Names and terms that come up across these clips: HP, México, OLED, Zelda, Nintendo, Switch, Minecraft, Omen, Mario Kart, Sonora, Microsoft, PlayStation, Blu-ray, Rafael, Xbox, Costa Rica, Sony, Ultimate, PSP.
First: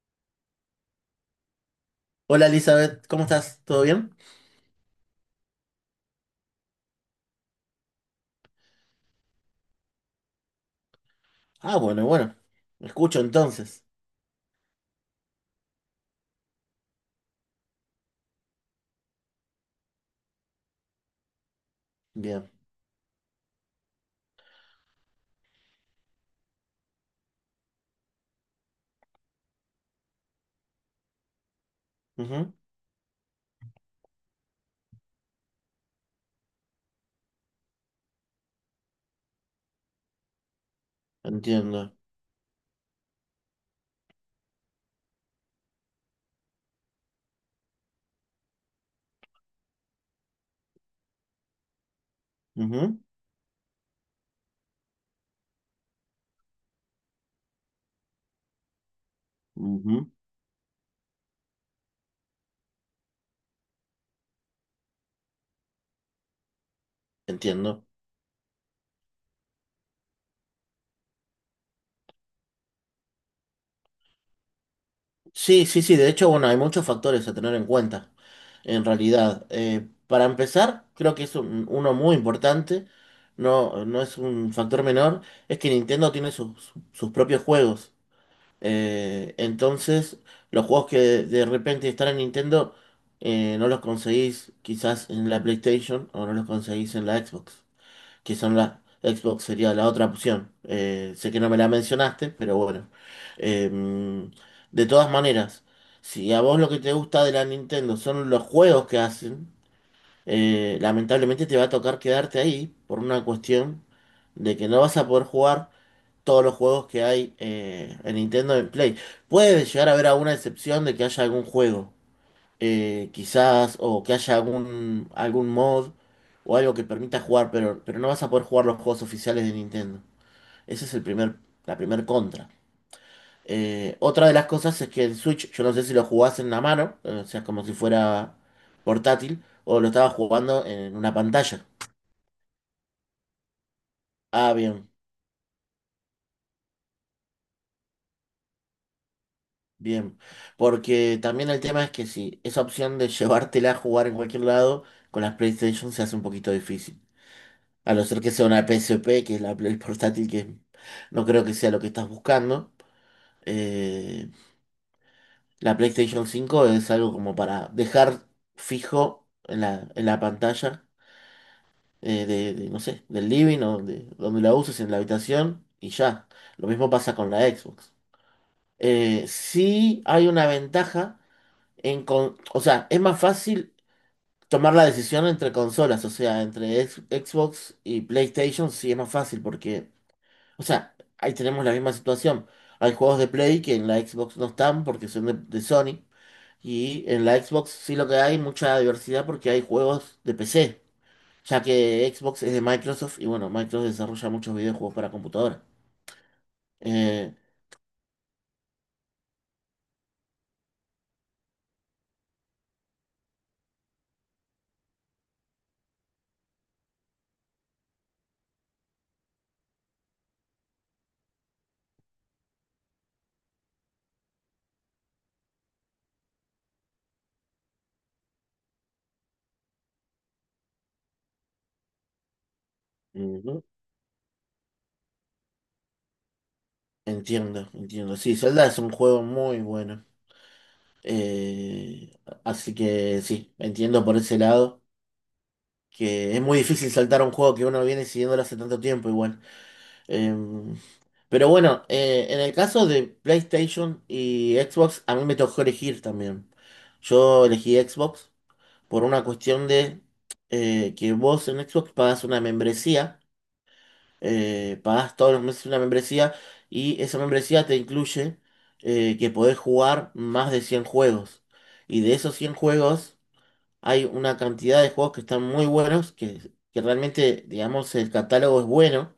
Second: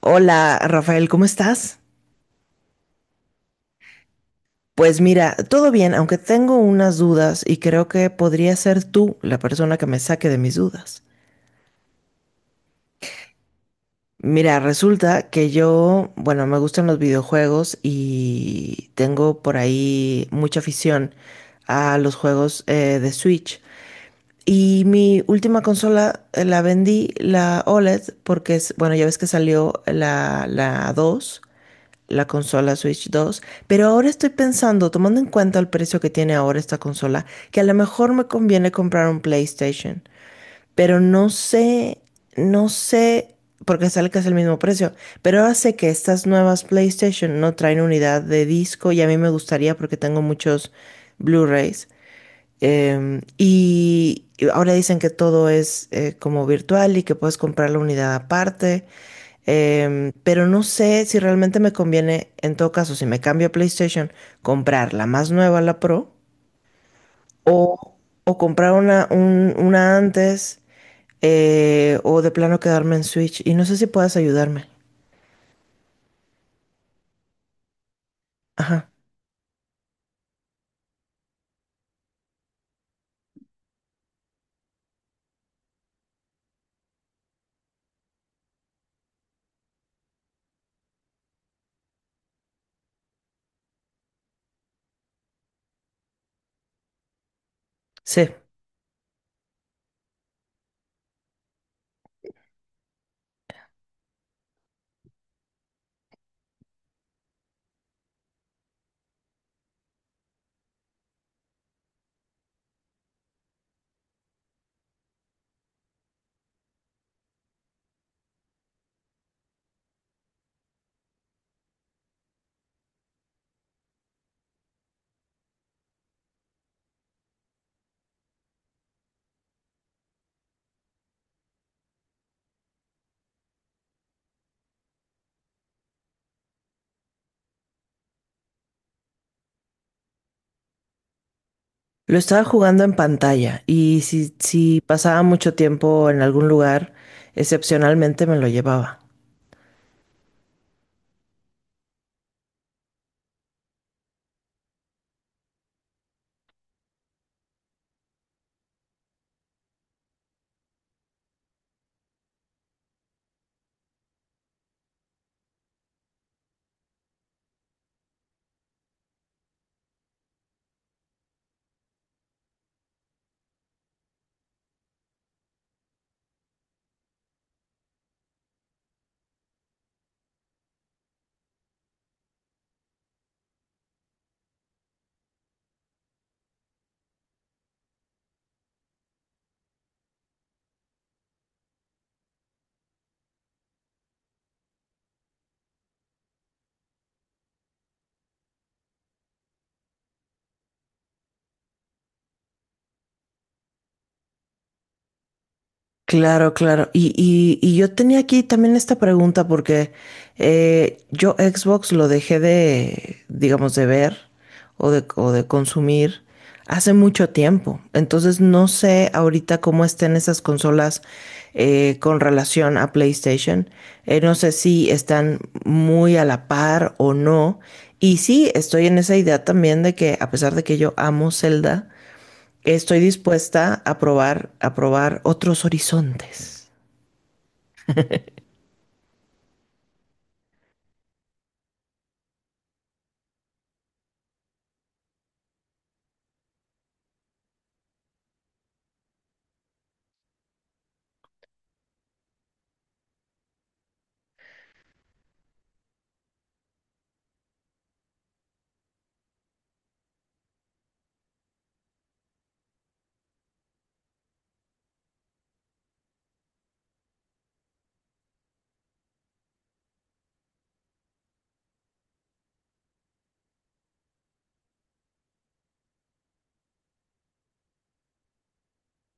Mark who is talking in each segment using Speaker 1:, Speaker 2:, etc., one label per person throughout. Speaker 1: Hola, Rafael, ¿cómo estás?
Speaker 2: Hola Elizabeth, ¿cómo estás? ¿Todo bien?
Speaker 1: Pues mira, todo bien, aunque tengo unas dudas y creo que podría ser tú la persona que me saque de mis dudas.
Speaker 2: Ah, bueno, bueno. Me escucho entonces.
Speaker 1: Mira, resulta que yo, bueno, me gustan los videojuegos y tengo por ahí mucha afición a los
Speaker 2: Bien.
Speaker 1: juegos de Switch. Y mi última consola la vendí, la OLED, porque es, bueno, ya ves que salió la 2. La
Speaker 2: Ujú.
Speaker 1: consola Switch 2, pero ahora estoy pensando, tomando en cuenta el precio que tiene ahora esta consola, que a lo mejor me conviene comprar un PlayStation, pero no
Speaker 2: Entiendo.
Speaker 1: sé, no sé, porque sale casi el mismo precio, pero ahora sé que estas nuevas PlayStation no traen unidad de disco y a mí me gustaría porque tengo muchos Blu-rays.
Speaker 2: Ujú,
Speaker 1: Y ahora dicen que todo es como virtual y que puedes comprar la unidad aparte.
Speaker 2: ujú.
Speaker 1: Pero no sé si realmente me conviene, en todo caso, si me cambio a PlayStation, comprar la más nueva, la Pro,
Speaker 2: Entiendo.
Speaker 1: o, o comprar una, una antes, o de plano quedarme en Switch. Y no sé si puedas ayudarme.
Speaker 2: Sí, sí, sí. De hecho, bueno, hay muchos factores a tener en cuenta. En
Speaker 1: Ajá,
Speaker 2: realidad, para empezar, creo que uno muy importante. No, no es un factor menor. Es que Nintendo tiene sus propios juegos. Entonces, los juegos que de repente están en Nintendo, no los conseguís quizás en la PlayStation o no los conseguís en la Xbox,
Speaker 1: sí.
Speaker 2: que son la Xbox sería la otra opción. Sé que no me la mencionaste, pero bueno. Eh, de todas maneras, si a vos lo que te gusta de la Nintendo son los juegos que hacen, lamentablemente te va a tocar quedarte ahí por una cuestión de que no vas a poder jugar todos los juegos que hay en Nintendo en Play. Puede llegar a haber alguna excepción de que haya algún juego, quizás, o que haya algún mod o algo que permita jugar, pero no vas a poder jugar los juegos oficiales de Nintendo. Ese es el primer, La primer contra. Otra de las cosas es que el Switch, yo no sé si lo jugás en la mano, o sea, como si fuera portátil, o lo estabas jugando en una pantalla.
Speaker 1: Lo estaba jugando en pantalla y si,
Speaker 2: Ah,
Speaker 1: si
Speaker 2: bien.
Speaker 1: pasaba mucho tiempo en algún lugar, excepcionalmente me lo llevaba.
Speaker 2: Bien, porque también el tema es que si esa opción de llevártela a jugar en cualquier lado, con las PlayStation se hace un poquito difícil. A no ser que sea una PSP, que es la Play portátil, que no creo que sea lo que estás buscando. Eh, la PlayStation 5 es algo como para dejar fijo en en la pantalla no sé, del living o de donde la uses en la habitación y ya. Lo mismo pasa con la Xbox. Sí hay una ventaja o sea, es más fácil tomar la decisión entre consolas, o sea, entre Xbox y PlayStation sí es más fácil porque, o sea, ahí tenemos la misma situación. Hay juegos de Play que en la Xbox no están porque son de Sony y en la Xbox sí lo que hay mucha diversidad porque hay juegos de PC, ya que Xbox es de Microsoft y bueno, Microsoft desarrolla muchos videojuegos para computadora.
Speaker 1: Claro, claro. Y,
Speaker 2: Eh,
Speaker 1: y, y yo tenía aquí también esta pregunta porque yo Xbox lo dejé de, digamos, de ver o de consumir hace mucho tiempo. Entonces no sé ahorita cómo estén esas consolas con relación a PlayStation. No sé si están muy a la par o no. Y sí, estoy en esa idea también de que a pesar de que yo amo Zelda, estoy
Speaker 2: ujú.
Speaker 1: dispuesta a probar otros horizontes.
Speaker 2: Entiendo, entiendo. Sí, Zelda es un juego muy bueno. Eh, así que sí, entiendo por ese lado que es muy difícil saltar a un juego que uno viene siguiéndolo hace tanto tiempo igual. Eh, pero bueno, en el caso de PlayStation y Xbox, a mí me tocó elegir también. Yo elegí Xbox por una cuestión de que vos en Xbox pagas una membresía, pagás todos los meses una membresía y esa membresía te incluye que podés jugar más de 100 juegos. Y de esos 100 juegos... Hay una cantidad de juegos que están muy buenos, que realmente, digamos, el catálogo es bueno,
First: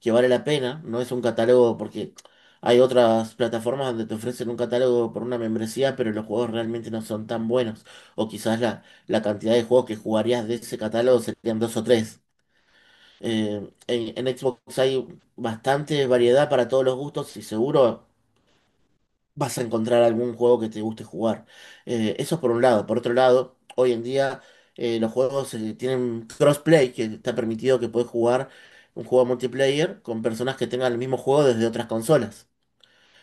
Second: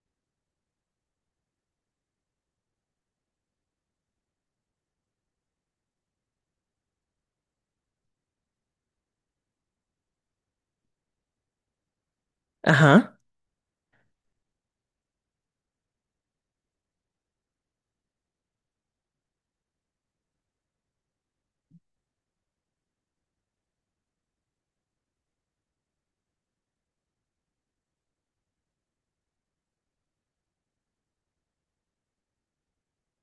Speaker 2: que vale la pena. No es un catálogo porque hay otras plataformas donde te ofrecen un catálogo por una membresía, pero los juegos realmente no son tan buenos. O quizás la, la cantidad de juegos que jugarías de ese catálogo serían dos o tres.
Speaker 1: Ajá.
Speaker 2: En Xbox hay bastante variedad para todos los gustos y seguro vas a encontrar algún juego que te guste jugar. Eso por un lado. Por otro lado, hoy en día los juegos tienen crossplay, que está permitido que puedes jugar un juego multiplayer con personas que tengan el mismo juego desde otras consolas.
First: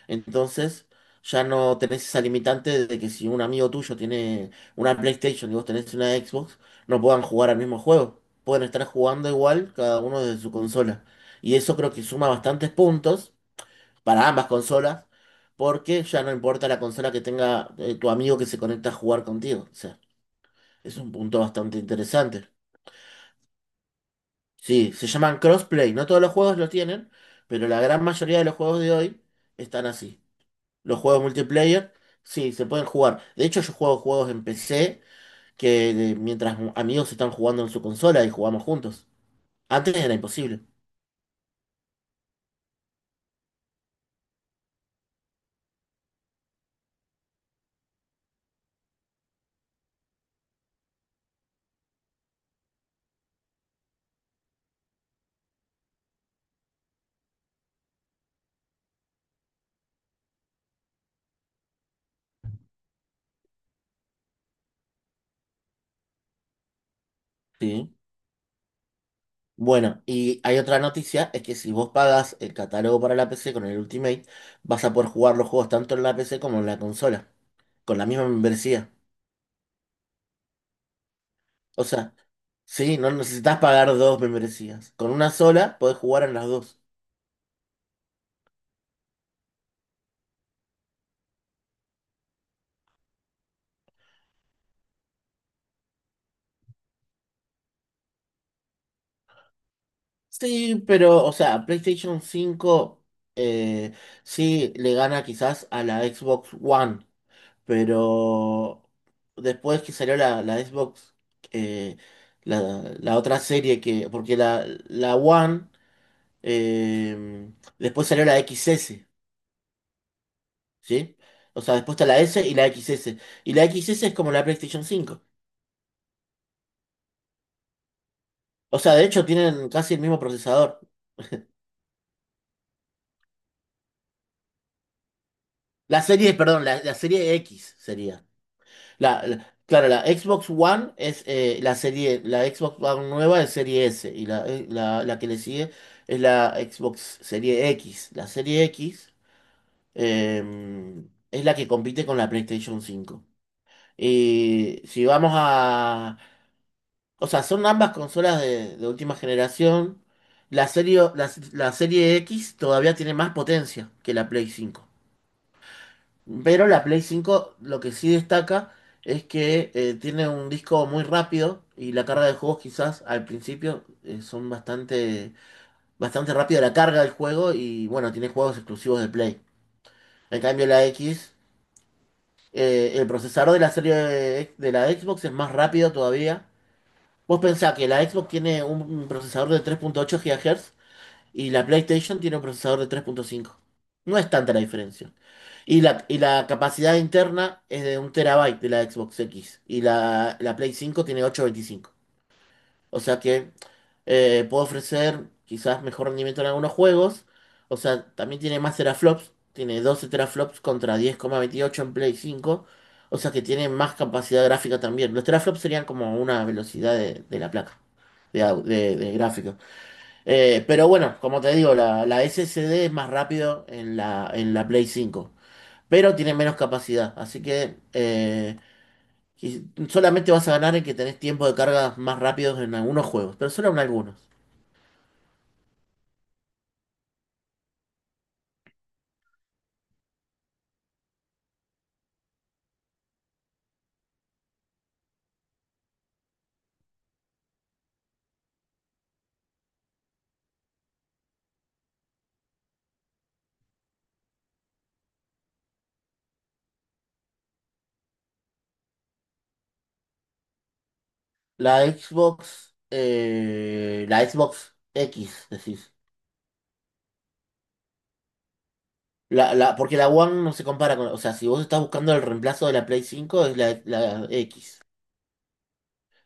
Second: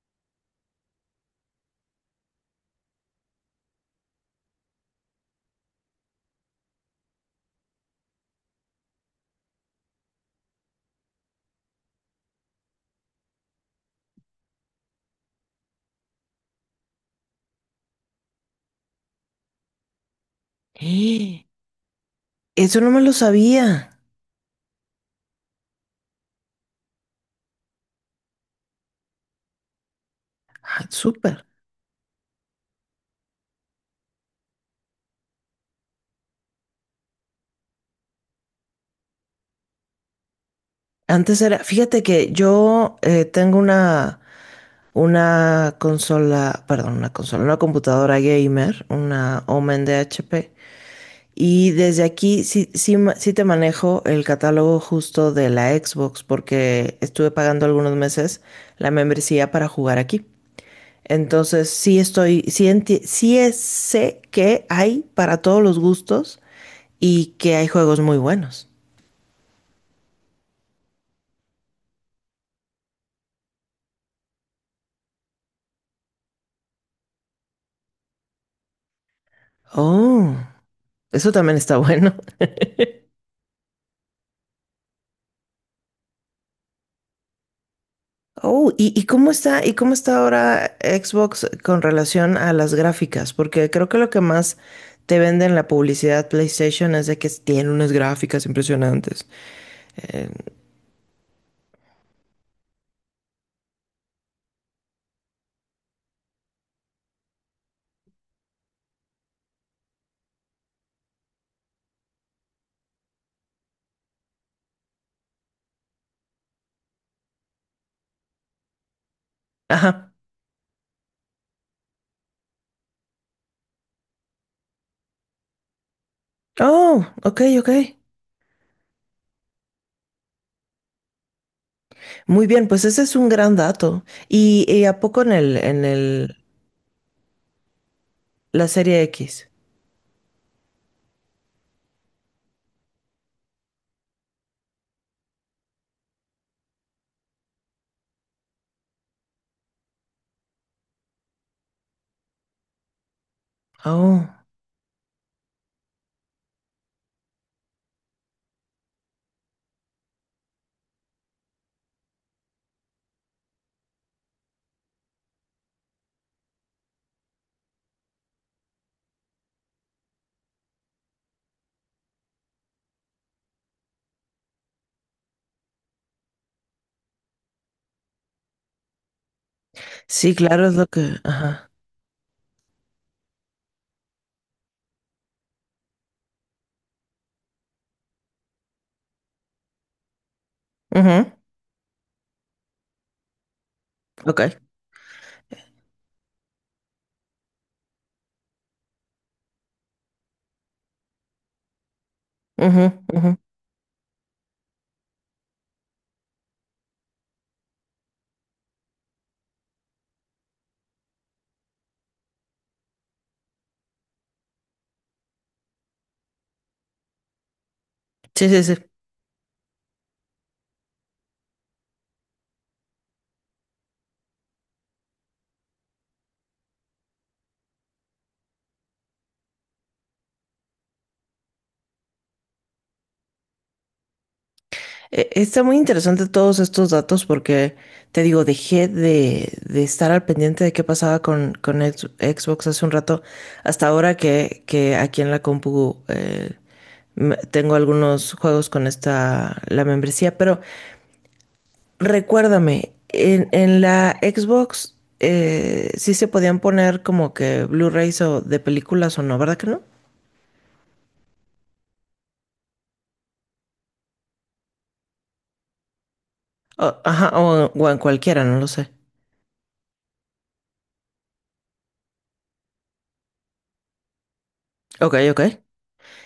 Speaker 2: Entonces, ya no tenés esa limitante de que si un amigo tuyo tiene una PlayStation y vos tenés una Xbox, no puedan jugar al mismo juego. Pueden estar jugando igual cada uno desde su consola. Y eso creo que suma bastantes puntos para ambas consolas, porque ya no importa la consola que tenga tu amigo que se conecta a jugar contigo. O sea, es un punto
Speaker 1: ¡Eh!
Speaker 2: bastante interesante.
Speaker 1: Eso no me lo sabía.
Speaker 2: Sí, se llaman crossplay. No todos los juegos lo tienen, pero la gran mayoría de los juegos de hoy están así.
Speaker 1: Ah,
Speaker 2: Los juegos
Speaker 1: súper.
Speaker 2: multiplayer, sí, se pueden jugar. De hecho, yo juego juegos en PC que mientras amigos están jugando en su consola y jugamos juntos. Antes era imposible.
Speaker 1: Antes era, fíjate que yo tengo una consola, perdón, una consola, una computadora gamer, una Omen de HP. Y desde aquí sí, sí, sí te manejo el catálogo justo de la Xbox porque estuve pagando algunos meses la membresía para jugar aquí. Entonces, sí estoy, sí, sé que hay para todos los gustos y que hay
Speaker 2: Sí.
Speaker 1: juegos muy buenos.
Speaker 2: Bueno, y hay otra noticia, es que si vos pagas el catálogo para la PC con el Ultimate, vas a poder jugar los juegos tanto en la PC como en la consola, con la misma membresía.
Speaker 1: Oh, eso también está
Speaker 2: O
Speaker 1: bueno.
Speaker 2: sea, sí, no necesitas pagar dos membresías. Con una sola podés jugar en las dos.
Speaker 1: Oh, y cómo está ahora Xbox con relación a las gráficas? Porque creo que lo que más te vende en la publicidad PlayStation es de que tiene unas gráficas impresionantes. Eh,
Speaker 2: Sí, pero, o sea, PlayStation 5 eh, sí le gana quizás a la Xbox One, pero después que salió la Xbox, eh, la, la otra serie que, porque la One... Eh, después salió la X S,
Speaker 1: ajá.
Speaker 2: ¿sí? O sea, después está la S y la X S. Y la X S es como la PlayStation cinco.
Speaker 1: Oh, ok, ok.
Speaker 2: O sea, de hecho tienen casi el mismo procesador.
Speaker 1: Muy bien, pues ese es un gran dato. Y a poco en el,
Speaker 2: La serie X sería.
Speaker 1: la serie X?
Speaker 2: Claro, la Xbox One es la serie, la Xbox One nueva es serie S y la que le sigue es la Xbox serie X. La serie X eh, es la que compite con la PlayStation cinco.
Speaker 1: Oh,
Speaker 2: Y si vamos O sea, son ambas consolas de última generación. La serie X todavía tiene más potencia que la Play 5. Pero la Play 5, lo que sí destaca es que tiene un disco muy rápido y la carga de juegos quizás al principio son bastante, bastante rápida la carga del juego y bueno, tiene juegos exclusivos de Play.
Speaker 1: sí,
Speaker 2: En
Speaker 1: claro,
Speaker 2: cambio
Speaker 1: es
Speaker 2: la
Speaker 1: lo que.
Speaker 2: X,
Speaker 1: Ajá.
Speaker 2: el procesador de la serie de la Xbox es más rápido todavía. Vos pensás que la Xbox tiene un procesador de 3.8 GHz
Speaker 1: Ujú,
Speaker 2: y la PlayStation tiene un procesador de 3.5. No es tanta la
Speaker 1: ok.
Speaker 2: diferencia. Y la capacidad interna es de un terabyte de la Xbox X. Y la Play 5 tiene 825.
Speaker 1: Ujú,
Speaker 2: O sea
Speaker 1: ujú.
Speaker 2: que puedo ofrecer quizás mejor rendimiento en algunos juegos. O sea, también tiene más teraflops. Tiene 12 teraflops contra 10,28 en Play 5. O sea que tiene más capacidad gráfica también. Los teraflops serían como una velocidad de la placa
Speaker 1: Sí, sí, sí.
Speaker 2: de gráfico. Como te digo, la SSD es más rápido en en la Play 5, pero tiene menos capacidad. Así que solamente vas a ganar en que tenés tiempo de carga más rápidos en algunos juegos, pero solo en algunos.
Speaker 1: Está muy interesante todos estos datos porque, te digo, dejé de estar al pendiente de qué pasaba con Xbox hace un rato, hasta ahora que aquí en la compu tengo algunos juegos con esta, la membresía, pero recuérdame, en la Xbox sí se podían poner como que Blu-rays o de películas o no, ¿verdad que no?
Speaker 2: La Xbox X, decís.
Speaker 1: O, ajá, o en cualquiera, no lo sé.
Speaker 2: Porque la One no se compara con... O sea, si vos estás buscando el reemplazo de la Play 5, es la X,
Speaker 1: Ok, ok.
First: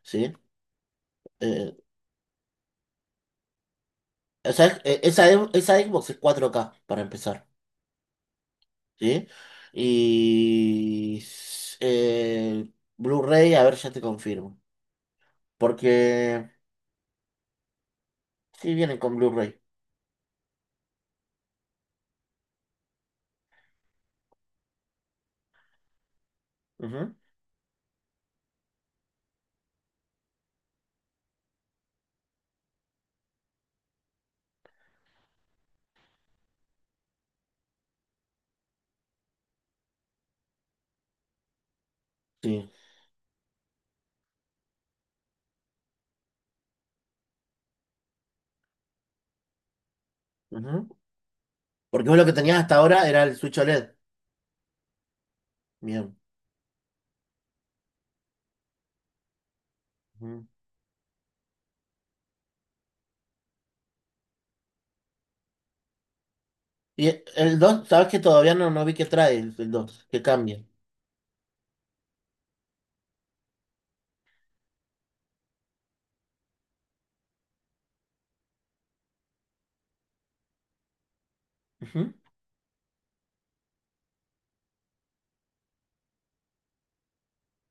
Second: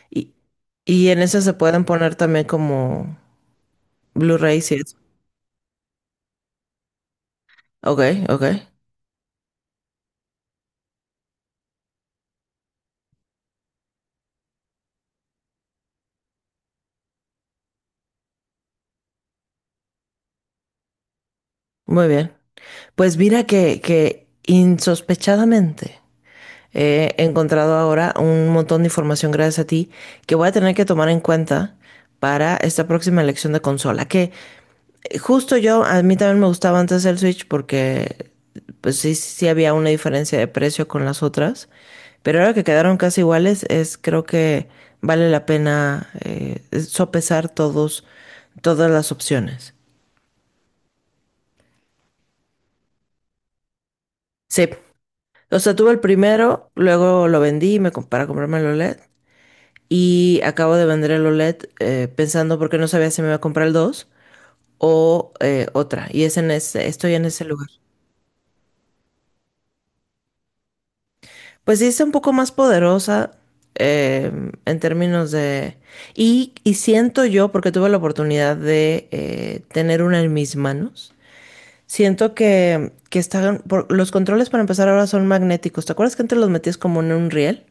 Speaker 2: ¿sí?
Speaker 1: Y, y en ese se
Speaker 2: Eh,
Speaker 1: pueden poner también como Blu-rays y eso.
Speaker 2: esa Xbox es 4K, para empezar.
Speaker 1: Ok, ok.
Speaker 2: ¿Sí? Y s- eh, Blu-ray, a ver, ya te confirmo. Porque sí vienen con Blu-ray.
Speaker 1: Muy bien. Pues mira que insospechadamente he
Speaker 2: Ujú.
Speaker 1: encontrado ahora un montón de información gracias a ti que voy a tener que tomar en cuenta para esta próxima elección de consola. Justo yo, a mí también me gustaba antes el Switch porque pues sí, sí había una diferencia de precio con las otras, pero ahora que
Speaker 2: Sí.
Speaker 1: quedaron casi iguales, es creo que vale la pena sopesar todos, todas las opciones.
Speaker 2: Ujú. Porque vos lo que tenías hasta ahora era el Switch OLED.
Speaker 1: Sí, o sea, tuve el
Speaker 2: Bien.
Speaker 1: primero, luego lo vendí y me, para comprarme el OLED y
Speaker 2: Ujú.
Speaker 1: acabo de vender el OLED pensando porque no sabía si me iba a comprar el 2 o otra, y es en ese, estoy en ese
Speaker 2: El
Speaker 1: lugar.
Speaker 2: dos sabes que todavía no, no vi qué trae el 2, que cambia.
Speaker 1: Pues sí, está un poco más poderosa. En términos de... Y, y siento yo, porque tuve la oportunidad de tener una en mis manos,
Speaker 2: Ujú.
Speaker 1: siento que están... los controles para empezar ahora son magnéticos. ¿Te acuerdas que antes los metías como en un riel?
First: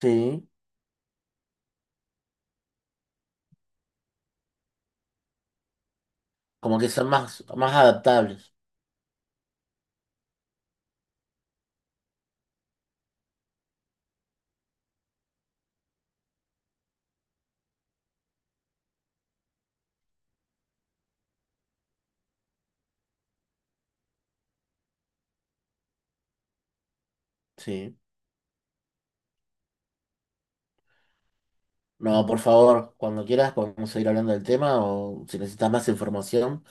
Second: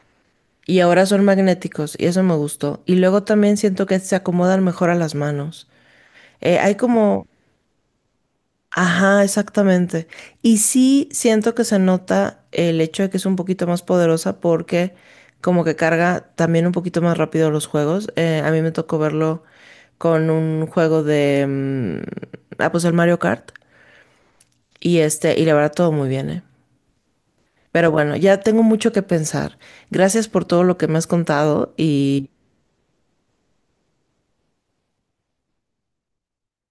Speaker 2: Sí.
Speaker 1: Y ahora son magnéticos y eso me gustó. Y luego también siento que se acomodan mejor a las manos. Hay
Speaker 2: Como que son
Speaker 1: como...
Speaker 2: más adaptables.
Speaker 1: Ajá, exactamente. Y sí siento que se nota el hecho de que es un poquito más poderosa porque como que carga también un poquito más rápido los juegos. A mí me tocó verlo con un juego de... mm, ah, pues el Mario Kart. Y este, y la verdad todo muy bien, ¿eh? Pero
Speaker 2: Sí.
Speaker 1: bueno, ya tengo mucho que pensar. Gracias por todo lo que me has contado
Speaker 2: No,
Speaker 1: y
Speaker 2: por favor, cuando quieras podemos seguir hablando del tema o si necesitas más información.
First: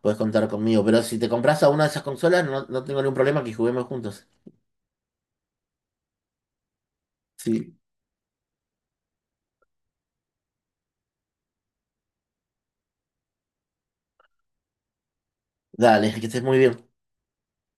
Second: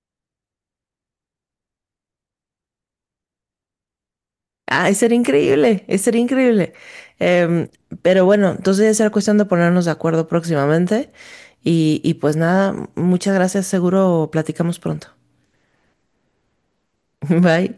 Speaker 2: Puedes contar conmigo, pero si te compras a una de esas consolas, no, no tengo ningún problema que juguemos juntos.
Speaker 1: ay, sería increíble, sería increíble. Em,
Speaker 2: Sí.
Speaker 1: pero bueno, entonces ya será cuestión de ponernos de acuerdo próximamente. Y pues nada, muchas gracias, seguro platicamos pronto.
Speaker 2: Dale, que estés muy bien.
Speaker 1: Bye.